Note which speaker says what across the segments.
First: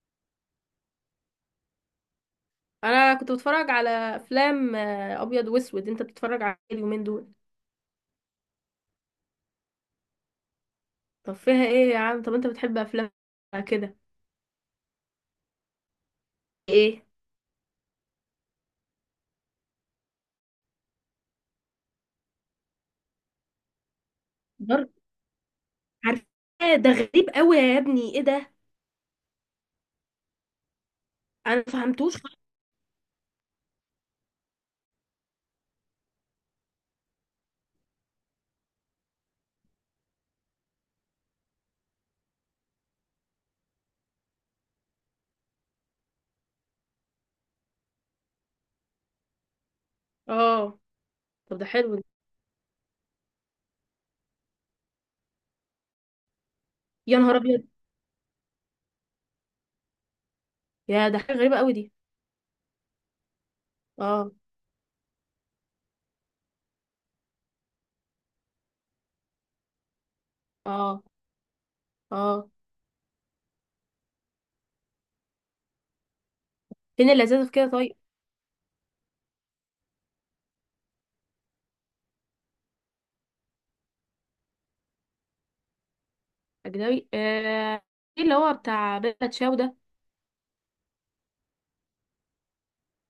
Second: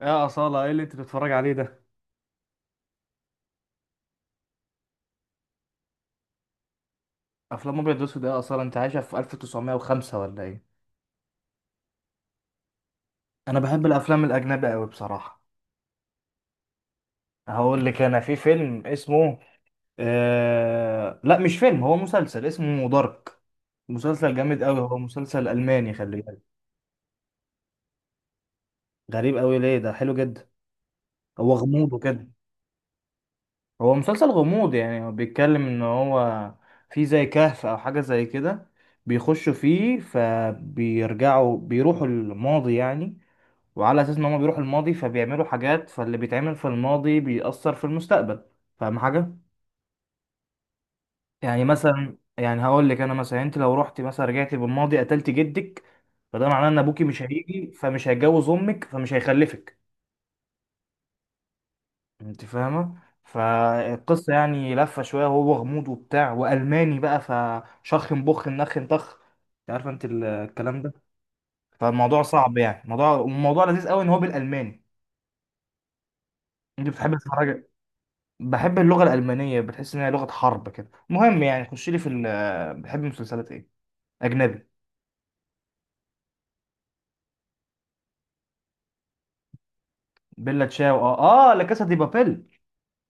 Speaker 1: يا أصالة، ايه اللي انت بتتفرج عليه ده؟
Speaker 2: انا كنت بتفرج على افلام ابيض واسود. انت بتتفرج على إيه اليومين دول؟
Speaker 1: افلام ابيض واسود؟ إيه يا أصالة، انت عايشة في 1905 ولا ايه؟
Speaker 2: طب فيها ايه يا عم؟ طب انت بتحب افلام
Speaker 1: انا بحب
Speaker 2: كده؟
Speaker 1: الافلام الاجنبي قوي بصراحة.
Speaker 2: ايه؟
Speaker 1: هقول لك، انا في فيلم اسمه لا، مش فيلم، هو مسلسل اسمه دارك. مسلسل جامد قوي،
Speaker 2: دار.
Speaker 1: هو مسلسل الماني، خلي
Speaker 2: عارف.
Speaker 1: بالك.
Speaker 2: إيه ده غريب قوي يا ابني، ايه ده؟
Speaker 1: غريب قوي ليه؟ ده حلو جدا، هو
Speaker 2: انا ما
Speaker 1: غموض
Speaker 2: فهمتوش
Speaker 1: وكده.
Speaker 2: خالص.
Speaker 1: هو مسلسل غموض، يعني هو بيتكلم ان هو في زي كهف او حاجة زي كده، بيخشوا فيه فبيرجعوا بيروحوا الماضي يعني، وعلى اساس ان هما بيروحوا الماضي فبيعملوا حاجات، فاللي بيتعمل في الماضي بيأثر في المستقبل. فاهم حاجة؟
Speaker 2: اه، طب
Speaker 1: يعني
Speaker 2: ده حلو ده.
Speaker 1: مثلا، يعني هقول لك، انا مثلا انت لو رحت مثلا رجعتي بالماضي قتلت جدك، فده معناه ان ابوكي
Speaker 2: يا
Speaker 1: مش
Speaker 2: نهار ابيض،
Speaker 1: هيجي، فمش هيتجوز امك، فمش هيخلفك.
Speaker 2: يا ده حاجه غريبه قوي دي.
Speaker 1: انت فاهمة؟
Speaker 2: اه.
Speaker 1: فالقصة يعني لفة شوية، وهو غموض وبتاع والماني بقى، فشخ بخ نخ طخ. انت عارفة انت الكلام ده.
Speaker 2: اه.
Speaker 1: فالموضوع
Speaker 2: اه.
Speaker 1: صعب يعني، الموضوع لذيذ قوي ان هو بالالماني. انت
Speaker 2: فين
Speaker 1: بتحب
Speaker 2: اللذاذه في
Speaker 1: تتفرج؟
Speaker 2: كده طيب؟
Speaker 1: بحب اللغة الألمانية، بتحس إنها لغة حرب كده. المهم يعني، خش لي في ال بحب مسلسلات إيه؟ أجنبي.
Speaker 2: اجنبي، آه. ايه اللي هو بتاع بيلا تشاو ده؟
Speaker 1: بيلا تشاو؟ آه آه، لا، كاسا دي بابيل.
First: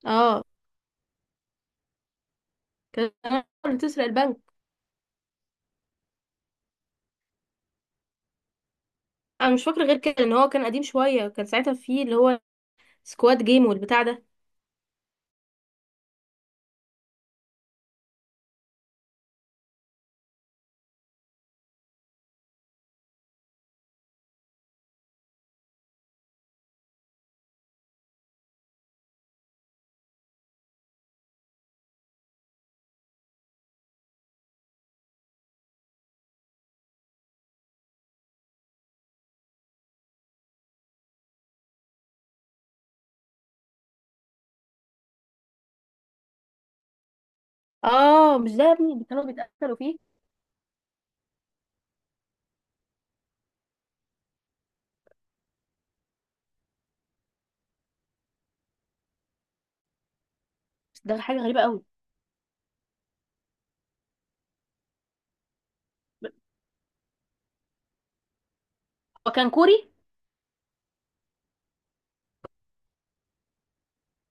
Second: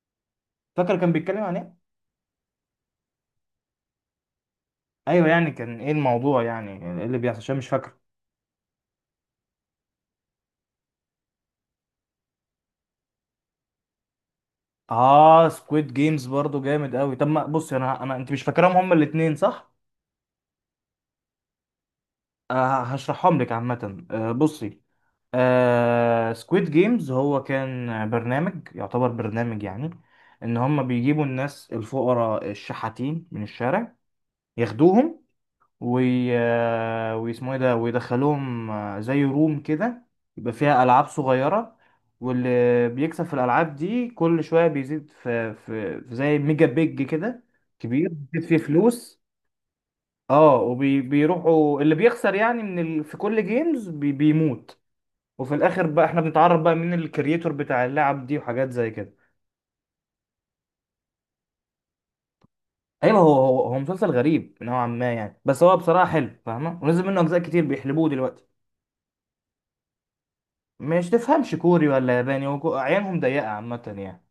Speaker 2: اه.
Speaker 1: فاكر كان بيتكلم عن إيه؟
Speaker 2: كان اللي تسرق البنك.
Speaker 1: أيوه، يعني كان إيه الموضوع يعني؟ إيه اللي بيحصل؟ عشان مش فاكر.
Speaker 2: انا مش فاكره غير كده، ان هو كان قديم شويه، كان ساعتها فيه اللي هو سكواد جيم والبتاع ده.
Speaker 1: آه، سكويد جيمز برضو جامد أوي. طب ما بصي، أنا أنت مش فاكرهم هما الاتنين صح؟ آه، هشرحهم لك عامة. آه بصي، آه سكويد جيمز هو كان برنامج، يعتبر برنامج يعني، ان هم بيجيبوا الناس الفقراء الشحاتين من الشارع، ياخدوهم وي... ويسموه ايه ده، ويدخلوهم زي روم كده، يبقى فيها ألعاب صغيرة، واللي بيكسب في الألعاب دي كل شوية بيزيد في زي ميجا بيج كده كبير،
Speaker 2: اه،
Speaker 1: بيزيد
Speaker 2: مش
Speaker 1: فيه
Speaker 2: ده يا ابني اللي
Speaker 1: فلوس.
Speaker 2: كانوا بيتقتلوا فيه؟
Speaker 1: اه، وبيروحوا اللي بيخسر، يعني في كل جيمز بيموت. وفي الآخر بقى احنا بنتعرف بقى مين الكرييتور بتاع اللعب دي وحاجات زي كده.
Speaker 2: بس ده حاجة غريبة قوي.
Speaker 1: ايوه، هو مسلسل غريب نوعا ما يعني، بس هو بصراحة حلو، فاهمة؟ ونزل منه أجزاء كتير، بيحلبوه دلوقتي.
Speaker 2: هو كان كوري؟
Speaker 1: مش تفهمش كوري ولا ياباني وكو- عينهم ضيقة عامة يعني.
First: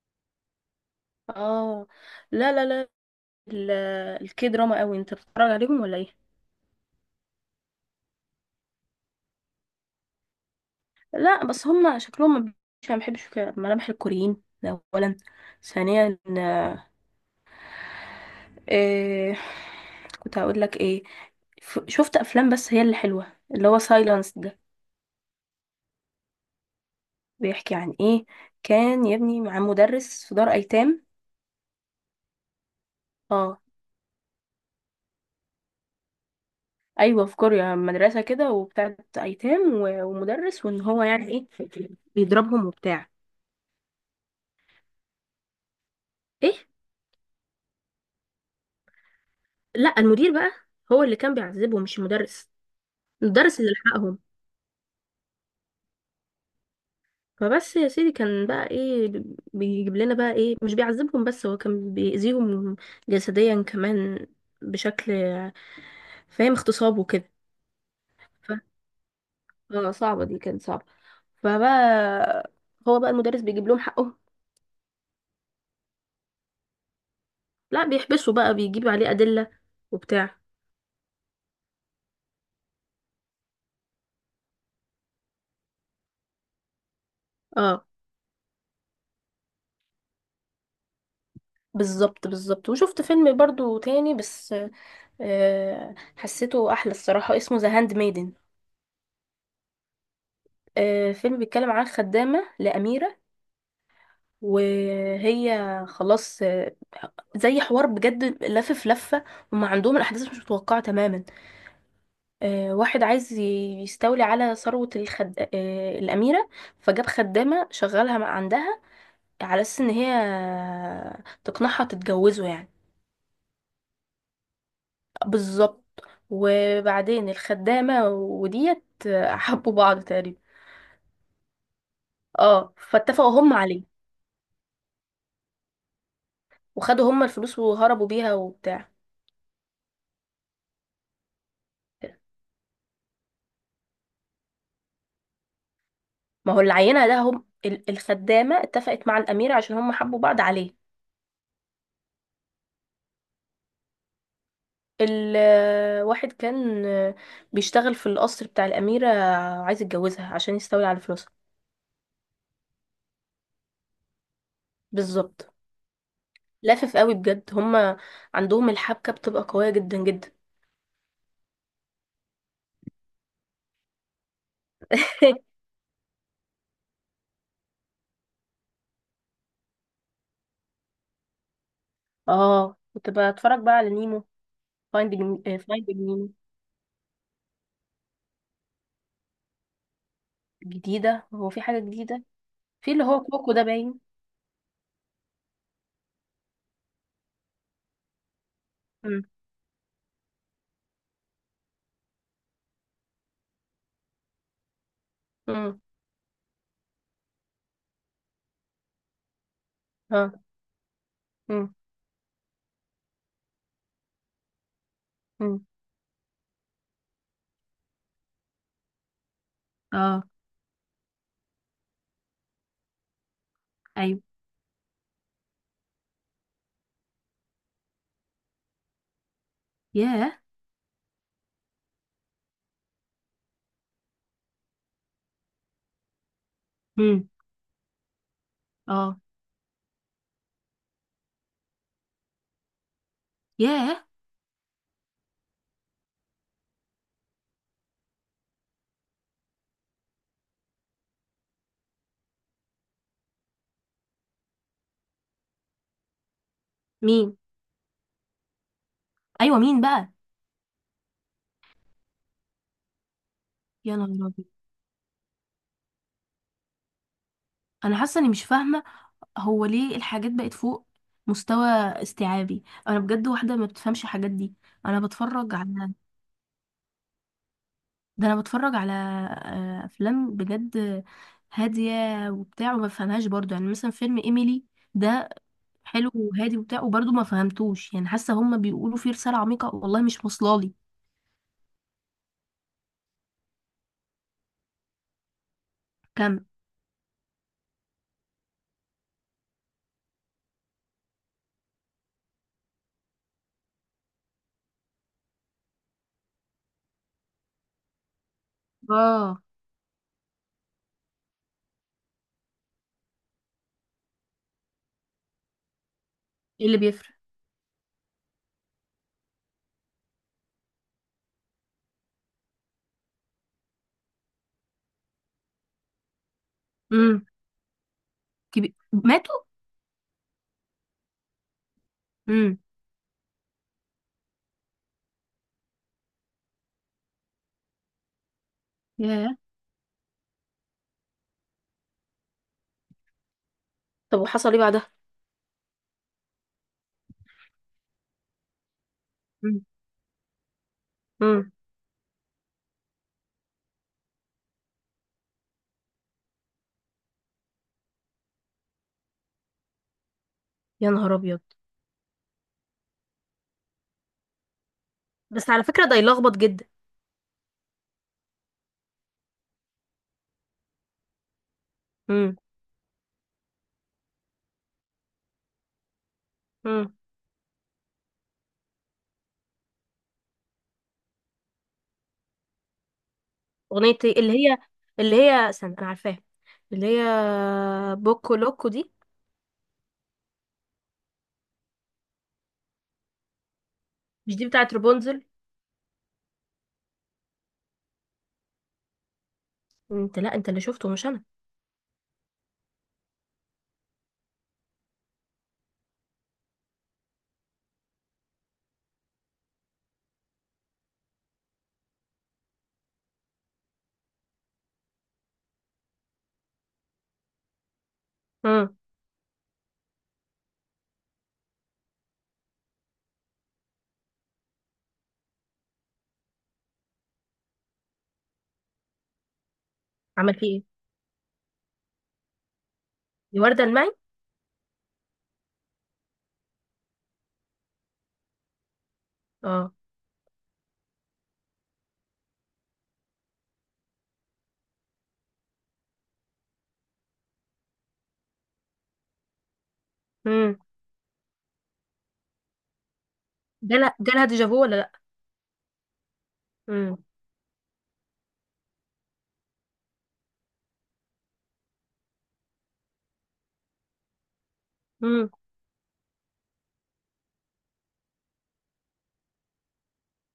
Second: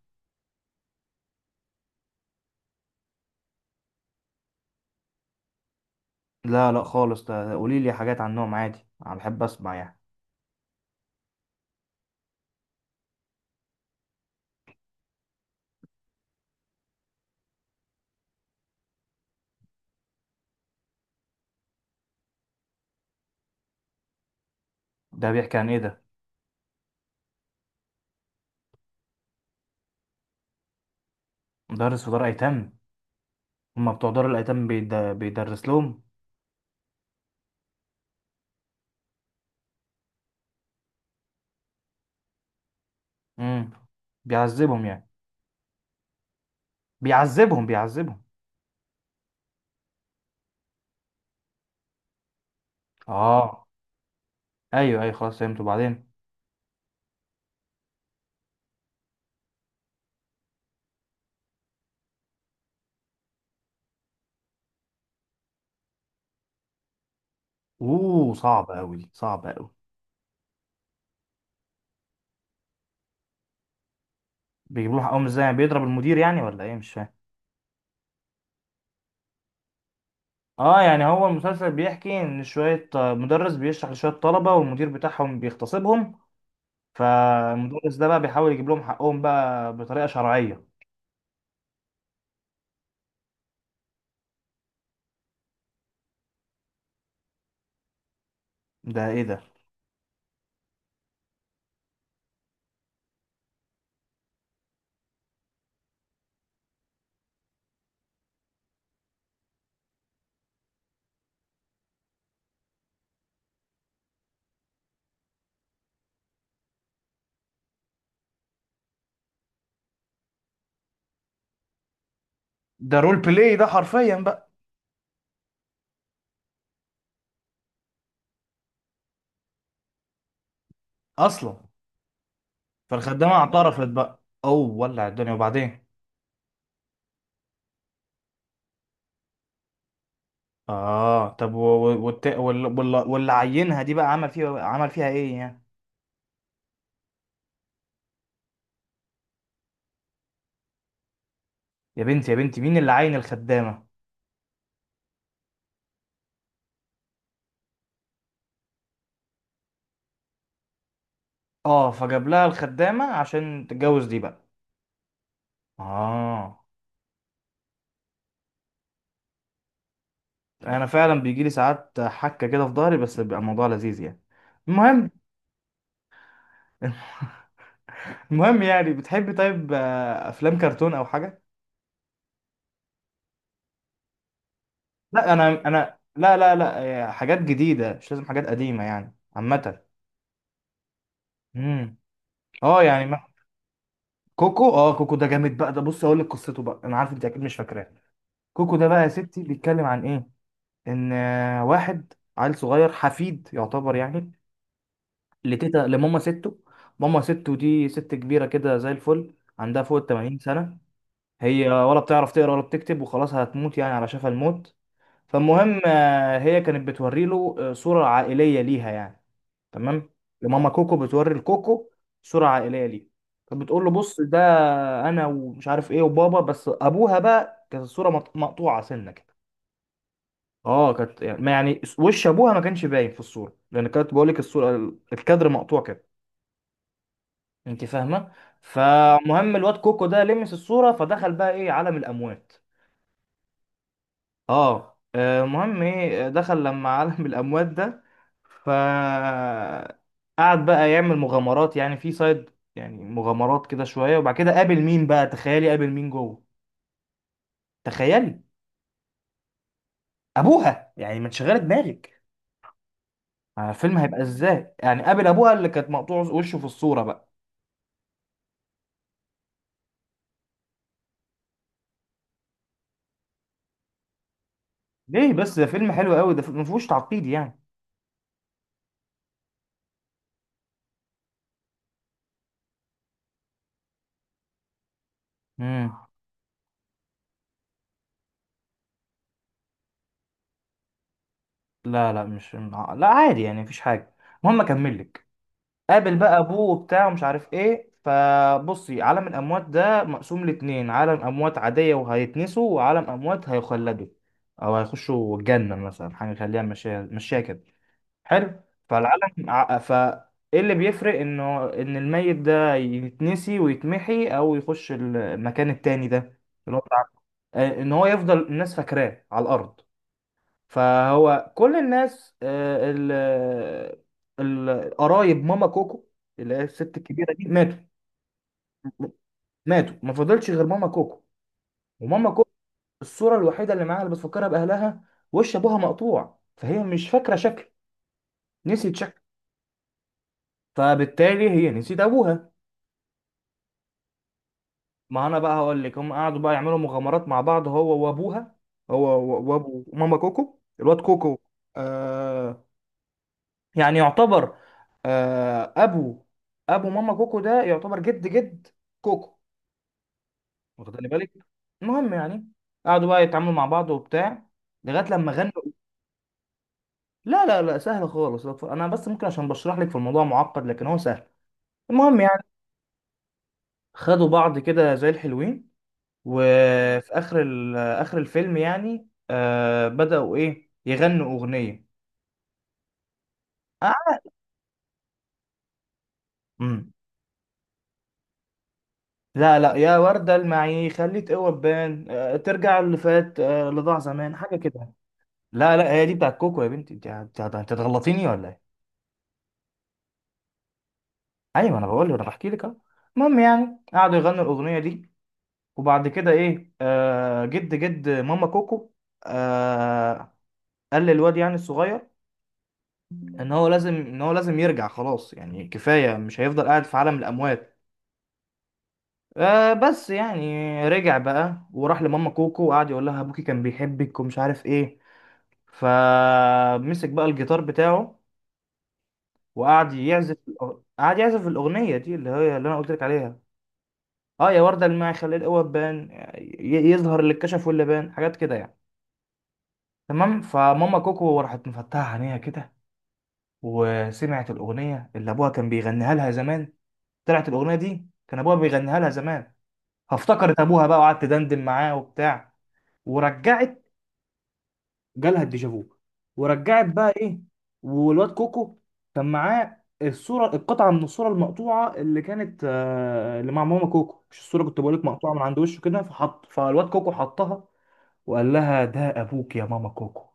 Speaker 2: اه. لا لا لا. ال- الكي دراما قوي انت بتتفرج عليهم ولا ايه؟
Speaker 1: لا لا خالص، ده قولي لي حاجات عنهم عادي، انا بحب اسمع يعني.
Speaker 2: لا، بس هم شكلهم ما بحبش كده، ملامح الكوريين ده اولا. ثانيا إيه، كنت هقول لك ايه؟ شفت افلام، بس هي اللي حلوه اللي هو سايلانس ده.
Speaker 1: ده بيحكي عن ايه ده؟
Speaker 2: بيحكي عن ايه؟ كان يا ابني مع مدرس في دار ايتام.
Speaker 1: مدرس في دار ايتام؟
Speaker 2: اه.
Speaker 1: هما بتوع دار الايتام بيدرس لهم؟
Speaker 2: ايوه في كوريا مدرسه كده وبتاعت ايتام و- ومدرس، وان هو يعني ايه، بيضربهم وبتاع.
Speaker 1: امم بيعذبهم يعني؟
Speaker 2: ايه.
Speaker 1: بيعذبهم؟
Speaker 2: لا، المدير بقى هو اللي كان بيعذبهم مش المدرس. المدرس
Speaker 1: اه.
Speaker 2: اللي لحقهم.
Speaker 1: ايوه ايوه، خلاص فهمت، وبعدين؟
Speaker 2: فبس يا سيدي كان بقى ايه؟ بيجيب لنا بقى ايه، مش بيعذبهم بس، هو كان بيأذيهم جسديا كمان بشكل فاهم، اغتصاب وكده.
Speaker 1: اوه
Speaker 2: ف...
Speaker 1: صعب قوي دي، صعبة قوي.
Speaker 2: اه، صعبة، دي كانت صعبة. فبقى، هو بقى المدرس بيجيب لهم حقهم.
Speaker 1: بيجيبوا له حقهم ازاي يعني؟ بيضرب المدير يعني ولا ايه؟ مش فاهم.
Speaker 2: لا، بيحبسوا بقى، بيجيب عليه أدلة وبتاع.
Speaker 1: اه، يعني هو المسلسل بيحكي ان شوية مدرس بيشرح لشوية طلبة والمدير بتاعهم بيغتصبهم،
Speaker 2: اه،
Speaker 1: فالمدرس ده بقى بيحاول يجيب لهم حقهم بقى بطريقه شرعيه.
Speaker 2: بالظبط بالظبط، وشفت فيلم برضو تاني، بس حسيته احلى الصراحة، اسمه ذا هاند ميدن.
Speaker 1: ده ايه ده؟
Speaker 2: فيلم بيتكلم عن خدامة لأميرة. وهي خلاص، زي حوار بجد، لف في لفة. وما عندهم الأحداث مش متوقعة تماما. واحد عايز يستولي على ثروة الخد... آه، الأميرة. فجاب خدامة شغالها عندها، على أساس إن هي تقنعها تتجوزه يعني.
Speaker 1: ده رول بلاي ده حرفيا بقى.
Speaker 2: بالظبط. وبعدين الخدامة وديت، حبوا بعض تقريبا.
Speaker 1: اصلا.
Speaker 2: اه،
Speaker 1: فالخدامه
Speaker 2: فاتفقوا هم عليه.
Speaker 1: اعترفت بقى، اوه ولع الدنيا، وبعدين؟
Speaker 2: وخدوا هم الفلوس وهربوا بيها وبتاع.
Speaker 1: اه، طب واللي عينها دي بقى عمل فيها، عمل فيها ايه يعني؟
Speaker 2: ما هو العينة ده، هم الخدامة اتفقت مع الأميرة عشان هم حبوا بعض عليه.
Speaker 1: يا بنتي يا بنتي، مين اللي عين الخدامه؟
Speaker 2: الواحد كان بيشتغل في القصر بتاع الأميرة، عايز يتجوزها عشان يستولي على فلوسها.
Speaker 1: اه، فجاب لها الخدامه عشان تتجوز دي بقى.
Speaker 2: بالظبط.
Speaker 1: اه.
Speaker 2: لافف قوي بجد، هم عندهم الحبكة بتبقى قوية جدا جدا.
Speaker 1: انا فعلا بيجي لي ساعات حكه كده في ظهري، بس بيبقى الموضوع لذيذ يعني. المهم. المهم يعني، بتحبي طيب افلام كرتون او حاجه؟
Speaker 2: اه، كنت بتفرج بقى على نيمو
Speaker 1: لا
Speaker 2: فايندينج.
Speaker 1: انا انا،
Speaker 2: فايندينج.
Speaker 1: لا، آه، حاجات جديده، مش لازم حاجات قديمه يعني عامه.
Speaker 2: جديدة؟ هو في حاجة
Speaker 1: امم.
Speaker 2: جديدة؟
Speaker 1: اه
Speaker 2: في اللي
Speaker 1: يعني
Speaker 2: هو
Speaker 1: ما...
Speaker 2: كوكو ده باين.
Speaker 1: كوكو. اه، كوكو ده جامد بقى. ده بص اقول لك قصته بقى، انا عارف انت اكيد مش فاكراه. كوكو ده بقى يا
Speaker 2: مم.
Speaker 1: ستي بيتكلم عن ايه؟ ان واحد عيل صغير حفيد، يعتبر يعني لتيتا،
Speaker 2: مم.
Speaker 1: لماما ستو. ماما ستو دي ست كبيره كده زي الفل، عندها فوق ال
Speaker 2: اه.
Speaker 1: 80 سنه. هي
Speaker 2: مم.
Speaker 1: ولا بتعرف تقرا ولا بتكتب، وخلاص هتموت يعني، على شفا الموت.
Speaker 2: مم.
Speaker 1: فالمهم هي كانت بتوري له صورة عائلية ليها يعني. تمام.
Speaker 2: اه.
Speaker 1: لماما كوكو، بتوري لكوكو صورة عائلية ليها، فبتقول له
Speaker 2: ايوه.
Speaker 1: بص ده انا، ومش عارف ايه، وبابا. بس ابوها بقى كانت الصورة مقطوعة سنة كده.
Speaker 2: ياه.
Speaker 1: اه كانت يعني، ما يعني وش ابوها ما كانش باين في الصورة، لان كانت بقول لك الصورة الكادر مقطوع كده.
Speaker 2: مم.
Speaker 1: انت فاهمة؟
Speaker 2: اه.
Speaker 1: فمهم الواد كوكو ده لمس الصورة، فدخل بقى ايه، عالم الاموات.
Speaker 2: ياه.
Speaker 1: اه. مهم ايه، دخل لما عالم الاموات ده، ف قعد بقى يعمل مغامرات يعني في سايد، يعني مغامرات كده شويه، وبعد كده قابل مين بقى؟ تخيلي، قابل مين جوه؟
Speaker 2: مين؟
Speaker 1: تخيلي.
Speaker 2: ايوه مين بقى؟
Speaker 1: ابوها. يعني ما تشغلي دماغك
Speaker 2: يا
Speaker 1: الفيلم
Speaker 2: نهار
Speaker 1: هيبقى
Speaker 2: ابيض.
Speaker 1: ازاي يعني؟ قابل ابوها اللي كانت مقطوع وشه في الصوره بقى.
Speaker 2: انا حاسه اني مش فاهمه. هو ليه الحاجات بقت فوق مستوى استيعابي؟ انا بجد واحده ما بتفهمش الحاجات دي. انا
Speaker 1: ليه
Speaker 2: بتفرج
Speaker 1: بس، ده فيلم
Speaker 2: على
Speaker 1: حلو قوي ده، ما فيهوش تعقيد يعني.
Speaker 2: ده انا بتفرج على افلام بجد هاديه وبتاع وما بفهمهاش برضو، يعني مثلا فيلم ايميلي ده
Speaker 1: امم.
Speaker 2: حلو وهادي وبتاع وبرضو ما فهمتوش، يعني حاسه هما بيقولوا فيه رساله عميقه والله مش واصلالي.
Speaker 1: لا لا مش، لا عادي يعني، مفيش حاجه. المهم اكمل لك. قابل بقى
Speaker 2: كم؟
Speaker 1: ابوه وبتاع ومش عارف ايه، فبصي عالم الاموات ده مقسوم لاتنين: عالم اموات عاديه وهيتنسوا، وعالم اموات هيخلدوا او هيخشوا الجنه مثلا، حاجه خليها مشيها مشيها كده. حلو. فالعالم
Speaker 2: اه.
Speaker 1: ع- ف ايه اللي بيفرق انه ان الميت ده يتنسي ويتمحي او يخش المكان التاني ده؟
Speaker 2: ايه
Speaker 1: اللي
Speaker 2: اللي
Speaker 1: هو بتاع-
Speaker 2: بيفرق؟
Speaker 1: آه، ان هو يفضل الناس فاكراه على الارض. فهو كل الناس القرايب ماما كوكو، اللي هي الست
Speaker 2: امم.
Speaker 1: الكبيره دي، ماتوا.
Speaker 2: كبير ماتوا.
Speaker 1: ماتوا، ما فضلش غير ماما كوكو. وماما كوكو
Speaker 2: امم.
Speaker 1: الصوره الوحيده اللي معاها اللي بتفكرها باهلها، وش ابوها مقطوع، فهي مش فاكره شكل، نسيت شكل.
Speaker 2: ياه.
Speaker 1: فبالتالي هي نسيت ابوها.
Speaker 2: طب وحصل ايه بعدها؟
Speaker 1: ما انا بقى هقول لك، هم قعدوا بقى يعملوا مغامرات مع بعض، هو وابوها، هو وابو ماما كوكو الواد كوكو.
Speaker 2: امم.
Speaker 1: آه يعني، يعتبر آه، ابو ابو ماما كوكو ده يعتبر جد جد كوكو،
Speaker 2: يا
Speaker 1: واخدني
Speaker 2: نهار
Speaker 1: بالك؟
Speaker 2: ابيض.
Speaker 1: المهم يعني، قعدوا بقى يتعاملوا مع بعض وبتاع، لغايه لما
Speaker 2: بس
Speaker 1: غنوا.
Speaker 2: على فكرة ده يلخبط جدا.
Speaker 1: لا سهل خالص، لا تف- انا بس ممكن عشان بشرح لك في الموضوع معقد، لكن هو سهل. المهم
Speaker 2: امم.
Speaker 1: يعني، خدوا بعض كده زي الحلوين،
Speaker 2: امم.
Speaker 1: وفي اخر اخر الفيلم يعني، آه بدأوا ايه، يغنوا اغنيه.
Speaker 2: اغنية ايه اللي هي، اللي هي استنى انا عارفاها،
Speaker 1: آه.
Speaker 2: اللي هي بوكو لوكو دي؟
Speaker 1: لا لا، يا وردة المعي خليه تقوى بان ترجع اللي فات، اللي ضاع زمان،
Speaker 2: مش دي
Speaker 1: حاجة
Speaker 2: بتاعت
Speaker 1: كده.
Speaker 2: رابونزل؟
Speaker 1: لا لا، هي دي بتاعت كوكو يا بنتي، انت هتغلطيني ولا ايه؟
Speaker 2: انت، لا انت اللي شفته مش انا.
Speaker 1: ايوه انا بقول لك، انا بحكي لك اهو. المهم يعني، قعدوا يغنوا الأغنية دي، وبعد كده ايه، آه، جد جد ماما كوكو، آه، قال للواد يعني الصغير ان هو لازم، ان هو لازم يرجع، خلاص يعني كفاية، مش هيفضل قاعد في عالم الأموات.
Speaker 2: امم.
Speaker 1: آه بس يعني، رجع بقى وراح لماما كوكو، وقعد يقول لها ابوكي كان بيحبك ومش عارف ايه. فمسك بقى الجيتار بتاعه وقعد
Speaker 2: عمل
Speaker 1: يعزف.
Speaker 2: فيه ايه؟
Speaker 1: قعد يعزف الاغنيه دي، اللي هي اللي انا قلت لك عليها.
Speaker 2: دي وردة المعي.
Speaker 1: اه، يا ورده الماعي خلي القوه تبان، يظهر اللي اتكشف واللي بان، حاجات كده يعني.
Speaker 2: اه.
Speaker 1: تمام. فماما كوكو راحت مفتحه عينيها كده، وسمعت الاغنيه اللي ابوها كان بيغنيها لها زمان. طلعت الاغنيه دي كان ابوها بيغنيها لها زمان،
Speaker 2: امم.
Speaker 1: فافتكرت ابوها بقى، وقعدت دندن معاه وبتاع، ورجعت.
Speaker 2: جالها جالها ديجافو ولا لا؟
Speaker 1: جالها الديجافو، ورجعت
Speaker 2: امم.
Speaker 1: بقى ايه. والواد كوكو كان معاه الصوره، القطعه من الصوره المقطوعه، اللي كانت اللي مع ماما كوكو، مش الصوره كنت بقول لك
Speaker 2: امم.
Speaker 1: مقطوعه من عند وشه كده، فحط فالواد كوكو حطها وقال لها ده ابوك يا ماما كوكو.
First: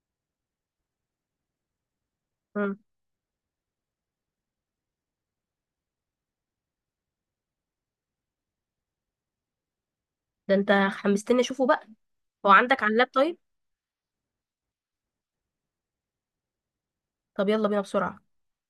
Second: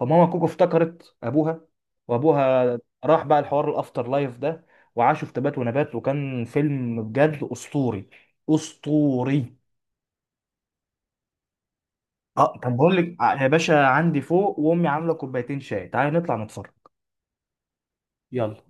Speaker 1: فماما كوكو افتكرت ابوها، وابوها
Speaker 2: امم.
Speaker 1: راح بقى الحوار الافتر لايف ده. وعاشوا في تبات ونبات، وكان فيلم بجد اسطوري، اسطوري.
Speaker 2: ده انت حمستني اشوفه بقى. هو
Speaker 1: اه، طب
Speaker 2: عندك على
Speaker 1: بقول
Speaker 2: اللاب
Speaker 1: لك
Speaker 2: طيب؟
Speaker 1: يا باشا، عندي فوق وامي عامله كوبايتين شاي، تعالى نطلع نتفرج.
Speaker 2: طب يلا بينا بسرعة.
Speaker 1: يلا.